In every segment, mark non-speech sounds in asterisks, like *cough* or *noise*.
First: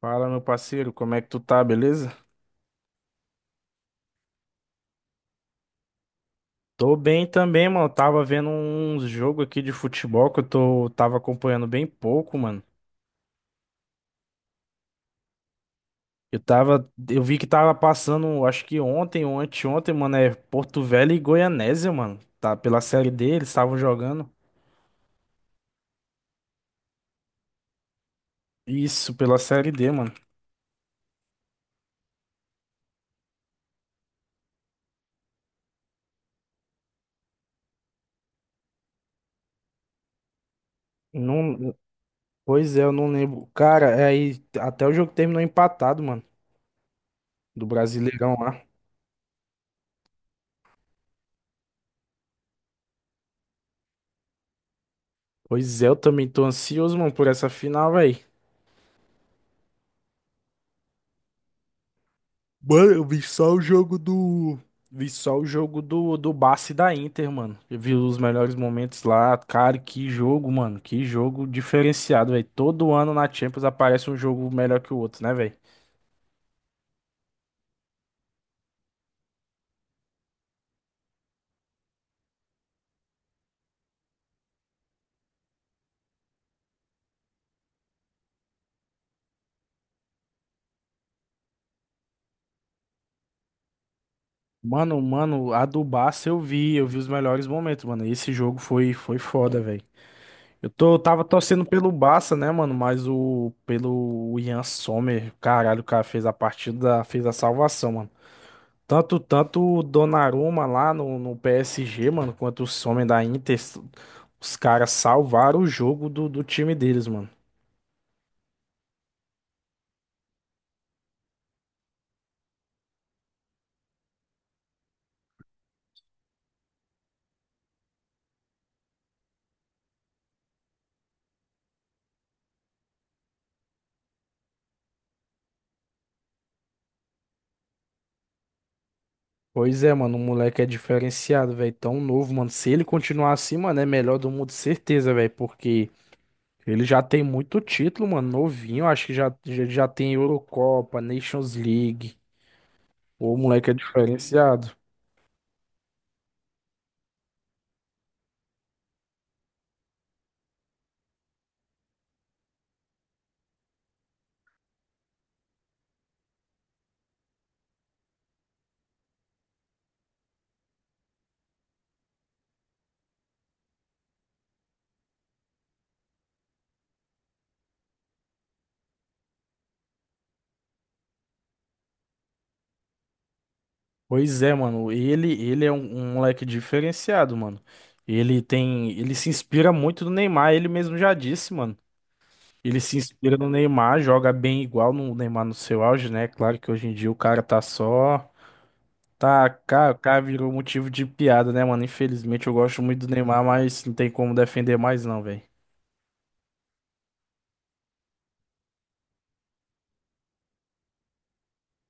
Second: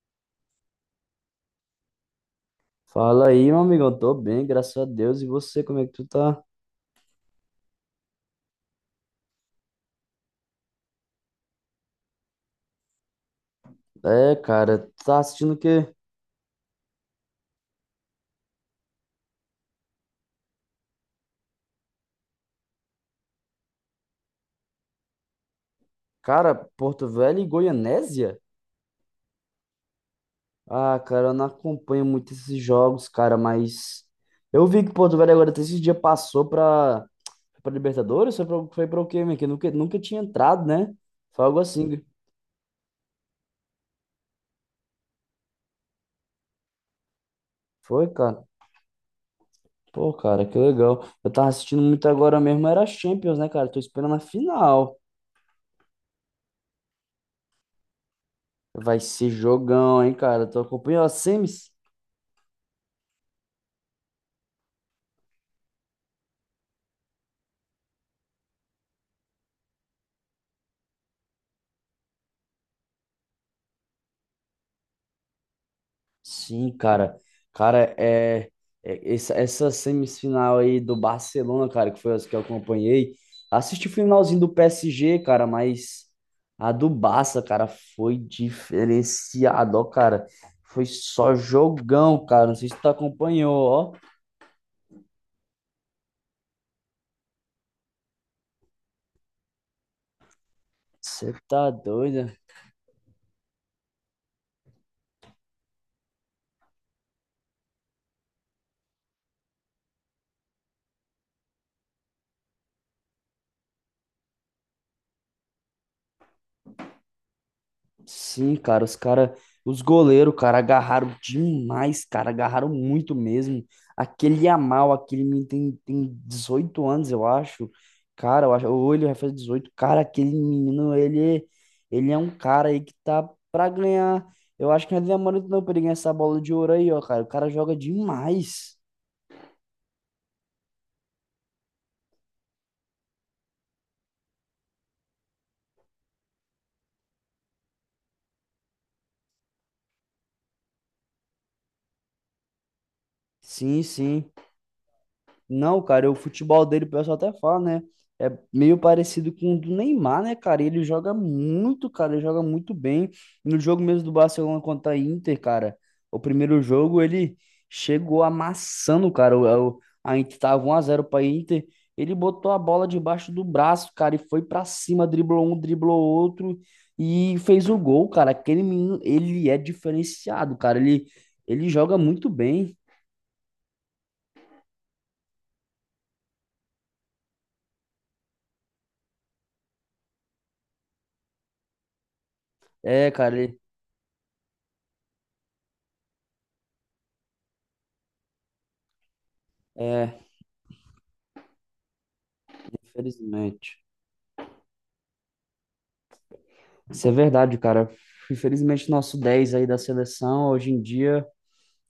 Fala, meu parceiro, como é que tu tá, beleza? Fala aí, meu amigão. Tô bem, graças a Deus. E você, como é que tu tá? Tô bem também, mano. Tava vendo uns jogos aqui de futebol que tava acompanhando bem pouco, mano. É, cara, tu tá assistindo o quê? Eu vi que tava passando, acho que ontem ou anteontem, mano, é Porto Velho e Goianésia, mano. Tá pela Série D, eles estavam jogando. Cara, Porto Velho e Goianésia? Isso, pela Série D, mano. Ah, cara, eu não acompanho muito esses jogos, cara, mas eu vi que Porto Velho agora até esse dia passou pra, pra Libertadores. Foi pra o quê, meu? Que nunca tinha entrado, né? Foi algo Não, assim. pois é, eu não lembro. Cara, é aí até o jogo terminou empatado, mano, do Foi, Brasileirão cara. lá. Pô, cara, que legal. Eu tava assistindo muito agora mesmo, era Champions, né, cara? Tô esperando a final. Pois é, eu também tô ansioso, mano, por essa final, velho. Vai ser jogão, hein, cara? Tô acompanhando as semis. Mano, eu vi só o jogo do. Vi só o jogo do Barça e da Inter, mano. Eu vi os melhores momentos lá. Cara, que jogo, mano. Que jogo diferenciado, velho. Todo ano na Champions aparece um jogo melhor que o outro, né, velho? Sim, cara. Cara, é, essa, essa semifinal aí do Barcelona, cara, que foi as que eu acompanhei. Assisti o finalzinho do PSG, cara, mas a do Barça, cara, foi diferenciado, ó, cara. Foi só jogão, cara. Não sei se tu acompanhou, ó. Mano, mano, a do Barça eu vi. Eu vi os melhores momentos, mano. Esse jogo foi foda, velho. Eu tava Você torcendo tá pelo doido? Barça, né, mano? Mas o. Pelo Ian Sommer, caralho, o cara fez a partida, fez a salvação, mano. Tanto, tanto o Donnarumma lá no PSG, mano, quanto o homens da Inter, os caras salvaram o jogo do time deles, mano. Sim, cara, os goleiros, cara, agarraram demais, cara, agarraram muito mesmo. Aquele Yamal, aquele menino tem 18 anos, eu acho. Cara, eu acho, ou ele vai fazer dezoito. Cara, aquele menino, ele é um cara aí que tá pra ganhar. Eu acho que não é demorando não pra ele ganhar essa bola de ouro aí, ó, cara. O cara joga demais. Pois é, mano, o moleque é diferenciado, velho, tão novo, mano. Se ele continuar assim, mano, é melhor do mundo, certeza, velho, porque ele já tem muito título, mano, novinho, acho que já tem Eurocopa, Nations League. O moleque é Sim, sim. diferenciado. Não, cara, o futebol dele, o pessoal até fala, né? É meio parecido com o do Neymar, né, cara? Ele joga muito, cara, ele joga muito bem. No jogo mesmo do Barcelona contra a Inter, cara, o primeiro jogo ele chegou amassando, cara. A Inter tava 1x0 pra Inter. Ele botou a bola debaixo do braço, cara, e foi pra cima, driblou um, driblou outro e fez o gol, cara. Aquele menino, ele é diferenciado, cara. Ele joga muito bem. Pois é, mano. Ele é um moleque diferenciado, mano. Ele se inspira muito no Neymar, ele mesmo já disse, mano. Ele se É, inspira cara, no ele. Neymar, joga bem igual no Neymar no seu auge, né? Claro que hoje em dia o cara tá só, tá, cara, o é, cara virou motivo de piada, né, mano? Infelizmente eu gosto muito do Neymar, Infelizmente. mas não tem como defender mais não, velho. Isso é verdade, cara. Infelizmente, nosso 10 aí da seleção, hoje em dia,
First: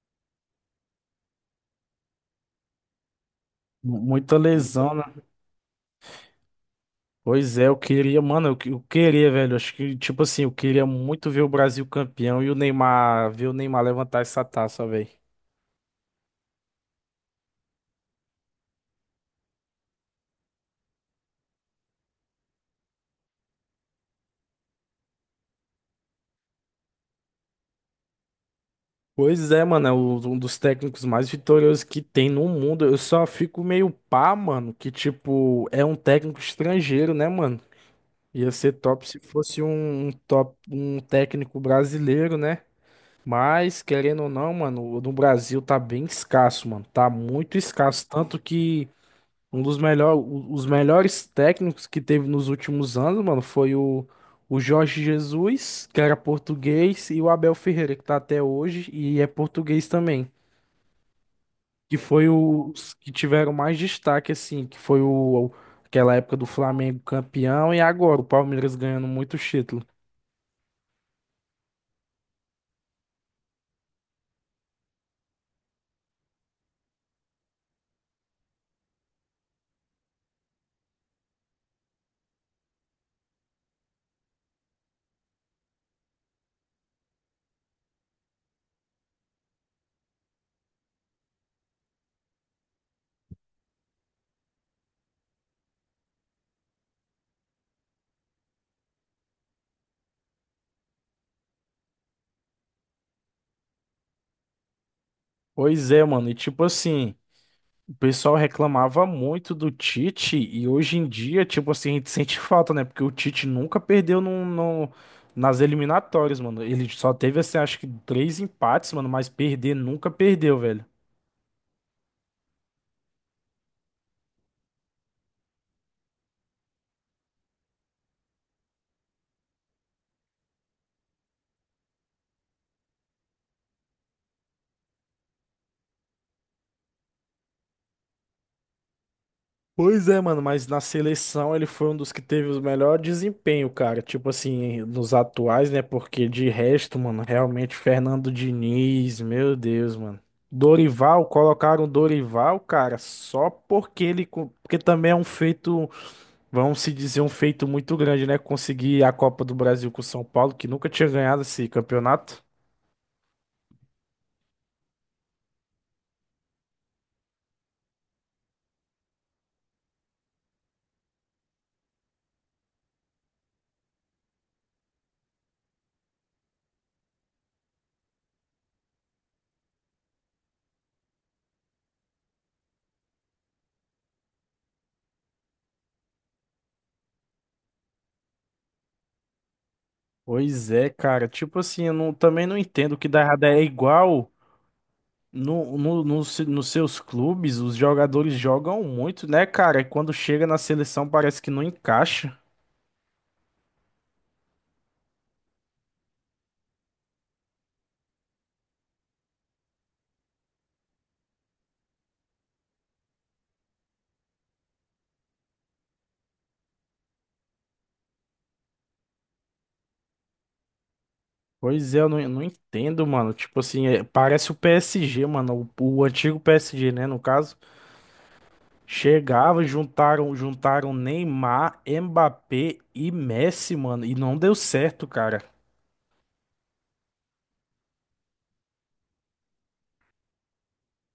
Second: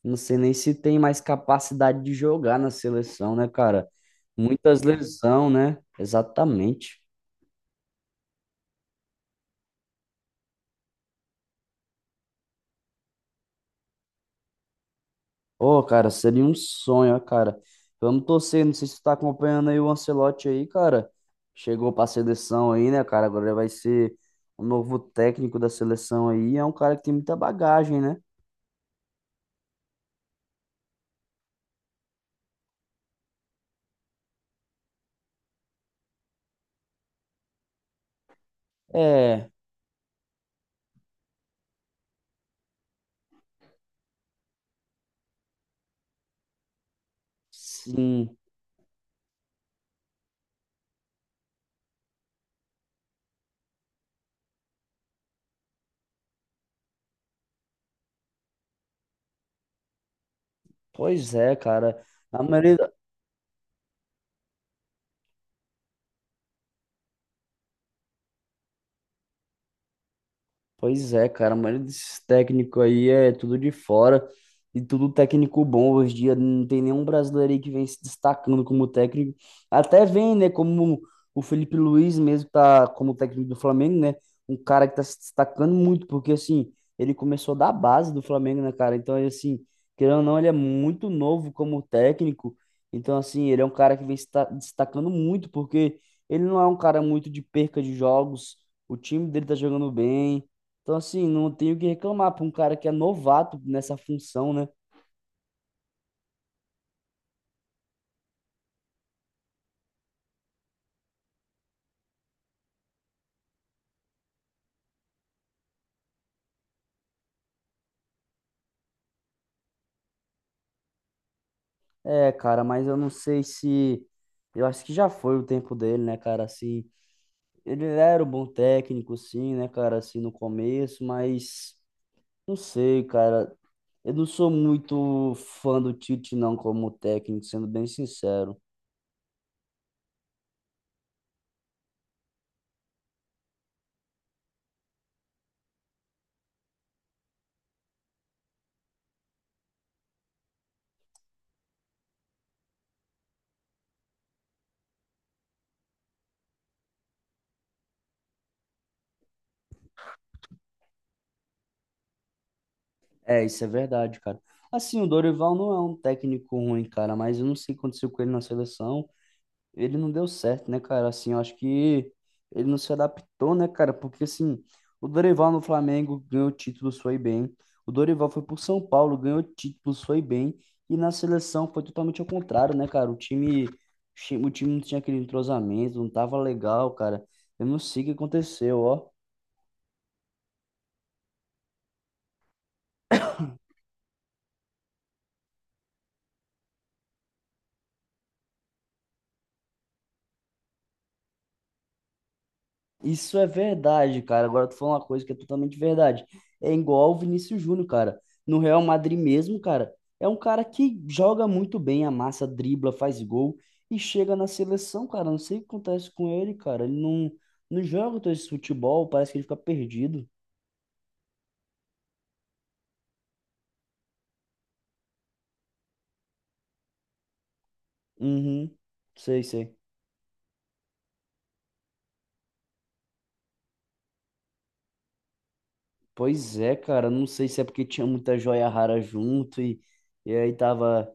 não sei nem se tem mais capacidade de jogar na seleção, né, cara? Muita Muitas lesão, né? lesão, né? Exatamente. Pois é, eu queria, mano, eu queria, velho. Acho que, tipo assim, eu queria muito ver o Brasil campeão e o Neymar, ver o Neymar levantar essa taça, velho. Ô, cara, seria um sonho, ó, cara. Vamos torcer, não sei se tu tá acompanhando aí o Ancelotti aí, cara. Chegou pra seleção aí, né, cara? Agora ele vai ser o novo técnico da seleção aí. É um cara que tem muita bagagem, né? Pois é, mano, é o- um dos técnicos mais vitoriosos que tem no mundo. Eu só fico meio pá, mano, que tipo, é um técnico estrangeiro, né, mano? Ia ser top se É, fosse um, um top, um técnico brasileiro, né? Mas, querendo ou não, mano, o do Brasil tá bem escasso, mano. Tá muito escasso. sim. Tanto que um dos melhor, os melhores técnicos que teve nos últimos anos, mano, foi o, Jorge Jesus, que era português, e o Abel Ferreira, que tá até hoje e é português também, Pois é, que cara. foi A maioria. os que tiveram mais destaque, assim, que foi o, aquela época do Flamengo campeão e agora o Palmeiras ganhando muito título. Pois é, cara, a maioria desses técnicos aí é tudo de fora e tudo técnico bom. Hoje em dia não tem nenhum brasileiro aí que vem se destacando como técnico. Até vem, né, como o Felipe Luiz mesmo tá como técnico do Flamengo, né? Um cara que tá se destacando muito, porque assim, ele começou da base do Flamengo, né, cara? Então, ele, assim, querendo ou não, ele é muito novo como técnico. Então, assim, ele é um cara que vem se ta- destacando muito, porque ele não é um cara muito de perca de jogos. O time dele tá jogando bem. Então, assim, não tenho o que reclamar para um cara que é novato nessa função, né? Pois é, mano, e tipo assim, o pessoal reclamava muito do Tite e hoje em dia, tipo assim, a gente sente falta, né? Porque o Tite nunca perdeu nas eliminatórias, mano. Ele só teve, assim, acho que três empates, mano, mas perder nunca perdeu, velho. É, cara, mas eu não sei se. Eu acho que já foi o tempo dele, né, cara? Assim, ele era um bom técnico, sim, né, cara? Assim, no começo, mas. Não sei, cara. Eu não sou muito fã do Tite, não, como técnico, sendo bem sincero. Pois é, mano, mas na seleção ele foi um dos que teve o melhor desempenho, cara. Tipo assim, nos atuais, né? Porque de resto, mano, realmente Fernando Diniz, meu Deus, mano. Dorival, colocaram o Dorival, cara, só porque ele. Porque também é um feito, vamos se dizer, um feito muito grande, né? Conseguir a Copa do Brasil com o São Paulo, que nunca tinha ganhado esse campeonato. É, isso é verdade, cara. Assim, o Dorival não é um técnico ruim, cara, mas eu não sei o que aconteceu com ele na seleção. Ele não deu certo, né, cara? Assim, eu acho que ele não se adaptou, né, cara? Porque, assim, o Dorival no Flamengo ganhou títulos, foi bem. O Dorival foi pro São Paulo, ganhou títulos, foi bem. E na seleção foi totalmente ao contrário, né, cara? O time não tinha aquele entrosamento, não tava legal, cara. Eu não sei o que aconteceu, ó. Pois é, cara. Tipo assim, eu não- também não entendo o que dá errado. É igual. No, nos seus clubes, os jogadores jogam muito, né, cara? E quando chega na seleção parece que não encaixa. Isso é verdade, cara. Agora tu falou uma coisa que é totalmente verdade. É igual o Vinícius Júnior, cara. No Real Madrid mesmo, cara, é um cara que joga muito bem, amassa, dribla, faz gol e chega na seleção, cara. Não sei o que acontece com ele, cara. Ele não, não joga todo esse futebol, parece que ele fica perdido. Pois é, eu não entendo, mano. Tipo assim, é, parece o PSG, mano. O antigo PSG, né, no caso. Uhum. Sei, Chegava, sei. juntaram Neymar, Mbappé e Messi, mano. E não deu certo, cara. Pois é, cara, não sei se é porque tinha muita joia rara junto e aí tava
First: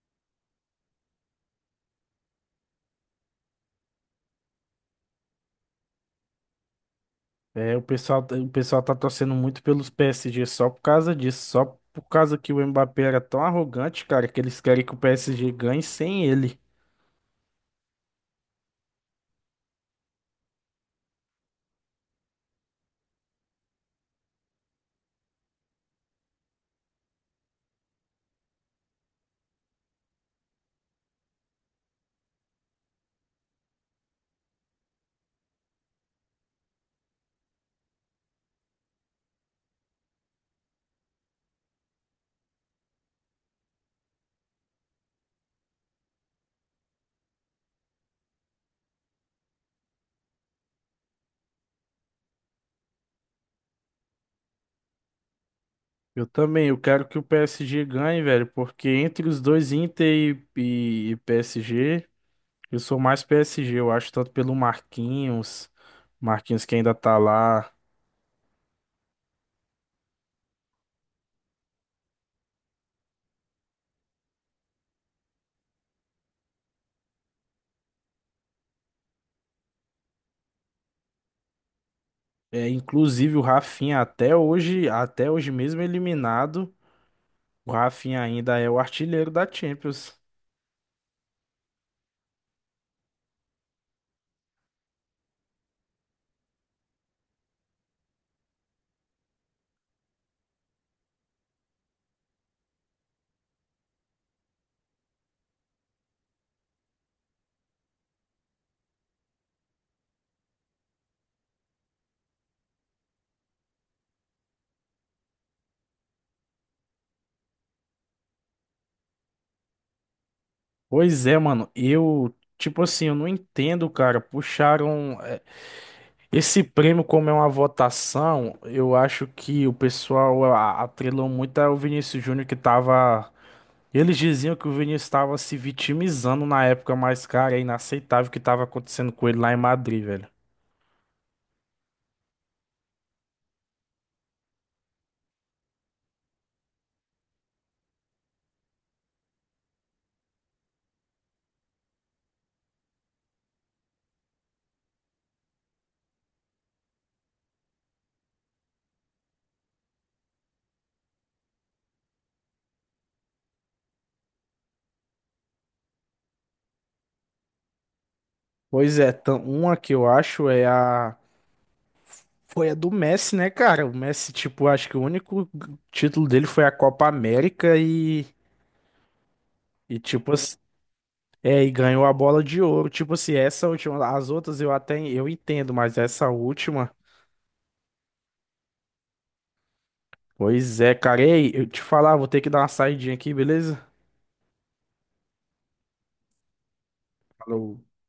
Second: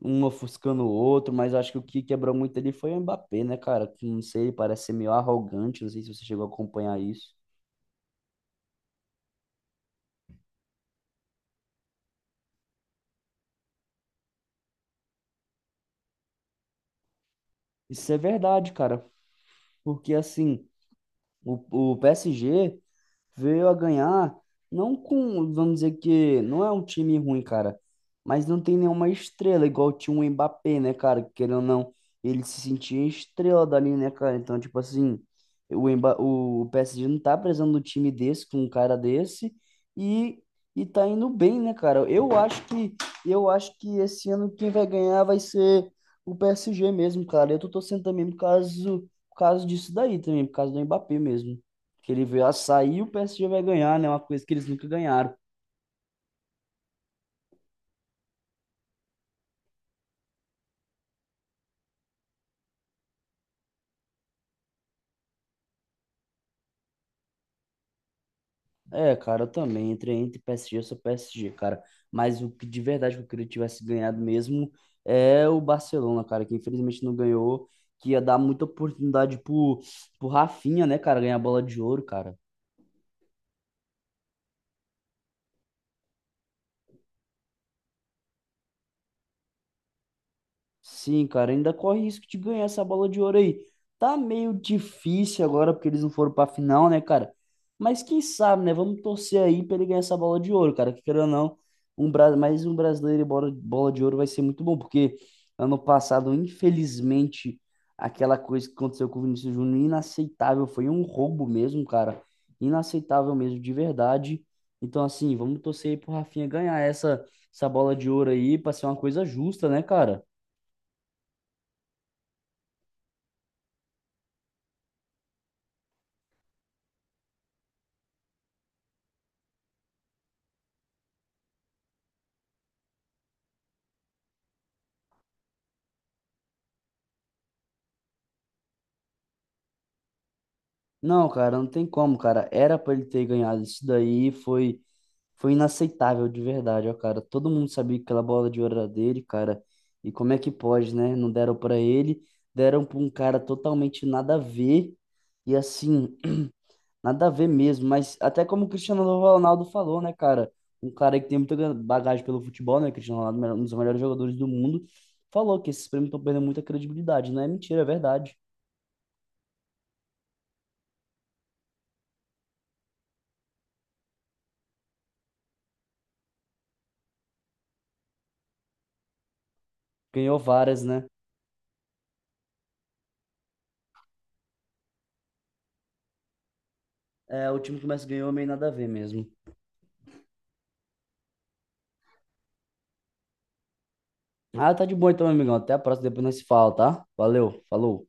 um ofuscando o outro, mas acho que o que quebrou muito ali foi o Mbappé, né, cara? Que não sei, parece ser meio arrogante, não sei se você chegou a acompanhar isso. É, o pessoal tá torcendo muito pelos PSG só por causa disso. Só por causa que o Mbappé era tão arrogante, cara, que eles querem que o PSG ganhe sem ele. Isso é verdade, cara, porque assim. O PSG veio a ganhar, não com, vamos dizer que não é um time ruim, cara, mas não tem nenhuma estrela, igual tinha o Mbappé, né, cara? Querendo ou não, ele se sentia estrela dali, né, cara? Então, tipo assim, o PSG não tá precisando de um time desse, com um cara desse, e, e tá indo bem, né, cara? Eu acho que esse ano quem vai ganhar vai ser o PSG mesmo, cara. Eu tô torcendo também por causa disso daí também, por causa do Mbappé mesmo. Que ele veio a sair e o PSG vai ganhar, né? Uma coisa que eles nunca ganharam. Eu também, eu quero que o PSG ganhe, velho, porque entre os dois Inter e, e PSG, eu sou mais PSG, eu acho, tanto pelo Marquinhos, Marquinhos que ainda tá lá, É, cara, eu também. Entre PSG, eu sou PSG, cara. Mas o que de verdade que eu queria que tivesse ganhado mesmo é o Barcelona, cara, que infelizmente não ganhou, que ia dar muita oportunidade pro, pro Rafinha, né, cara, ganhar a bola de ouro, cara. é, inclusive o Rafinha até hoje mesmo eliminado, o Rafinha ainda é o artilheiro da Champions. Sim, cara, ainda corre risco de ganhar essa bola de ouro aí. Tá meio difícil agora porque eles não foram pra final, né, cara? Mas quem sabe, né? Vamos torcer aí pra ele ganhar essa bola de ouro, cara. Que queira ou não, mais um brasileiro e bola de ouro vai ser muito bom, porque ano passado, infelizmente, aquela coisa que aconteceu com o Vinícius Júnior, inaceitável, foi um roubo mesmo, cara. Inaceitável mesmo, de verdade. Então, assim, vamos torcer aí pro Rafinha ganhar essa, essa bola de ouro aí pra ser uma coisa justa, né, cara? Pois é, mano, eu, tipo assim, eu não entendo, cara, puxaram. É, esse prêmio, como é uma votação, eu acho que o pessoal atrelou muito ao Vinícius Júnior que tava. Eles diziam que o Vinícius estava se vitimizando na época, mas, cara, é inaceitável o que estava acontecendo com ele lá em Madrid, velho. Não, cara, não tem como, cara. Era pra ele ter ganhado isso daí, foi inaceitável de verdade, ó, cara. Todo mundo sabia que aquela bola de ouro era dele, cara. E como é que pode, né? Não deram pra ele, deram pra um cara totalmente nada a ver. E assim, *clears throat* nada a ver mesmo, mas até como o Cristiano Ronaldo falou, né, cara? Um cara que tem muita bagagem pelo futebol, né? Cristiano Ronaldo, um dos melhores jogadores do mundo, falou que esses prêmios estão perdendo muita credibilidade, não é mentira, é verdade. Pois é, uma que eu acho é a. Foi a do Messi, né, cara? O Messi, tipo, acho que o único título dele foi a Copa América e. E, tipo, Ganhou assim, várias, né? é, e ganhou a bola de ouro. Tipo assim, essa última. As outras eu até eu entendo, mas essa última. É, o time que o Messi ganhou meio nada a ver mesmo. Pois é, cara. Ei, eu te falar, vou ter que dar uma saidinha aqui, beleza? Ah, tá de boa então, meu amigão. Até a próxima, depois nós se fala, tá? Valeu, Falou. falou.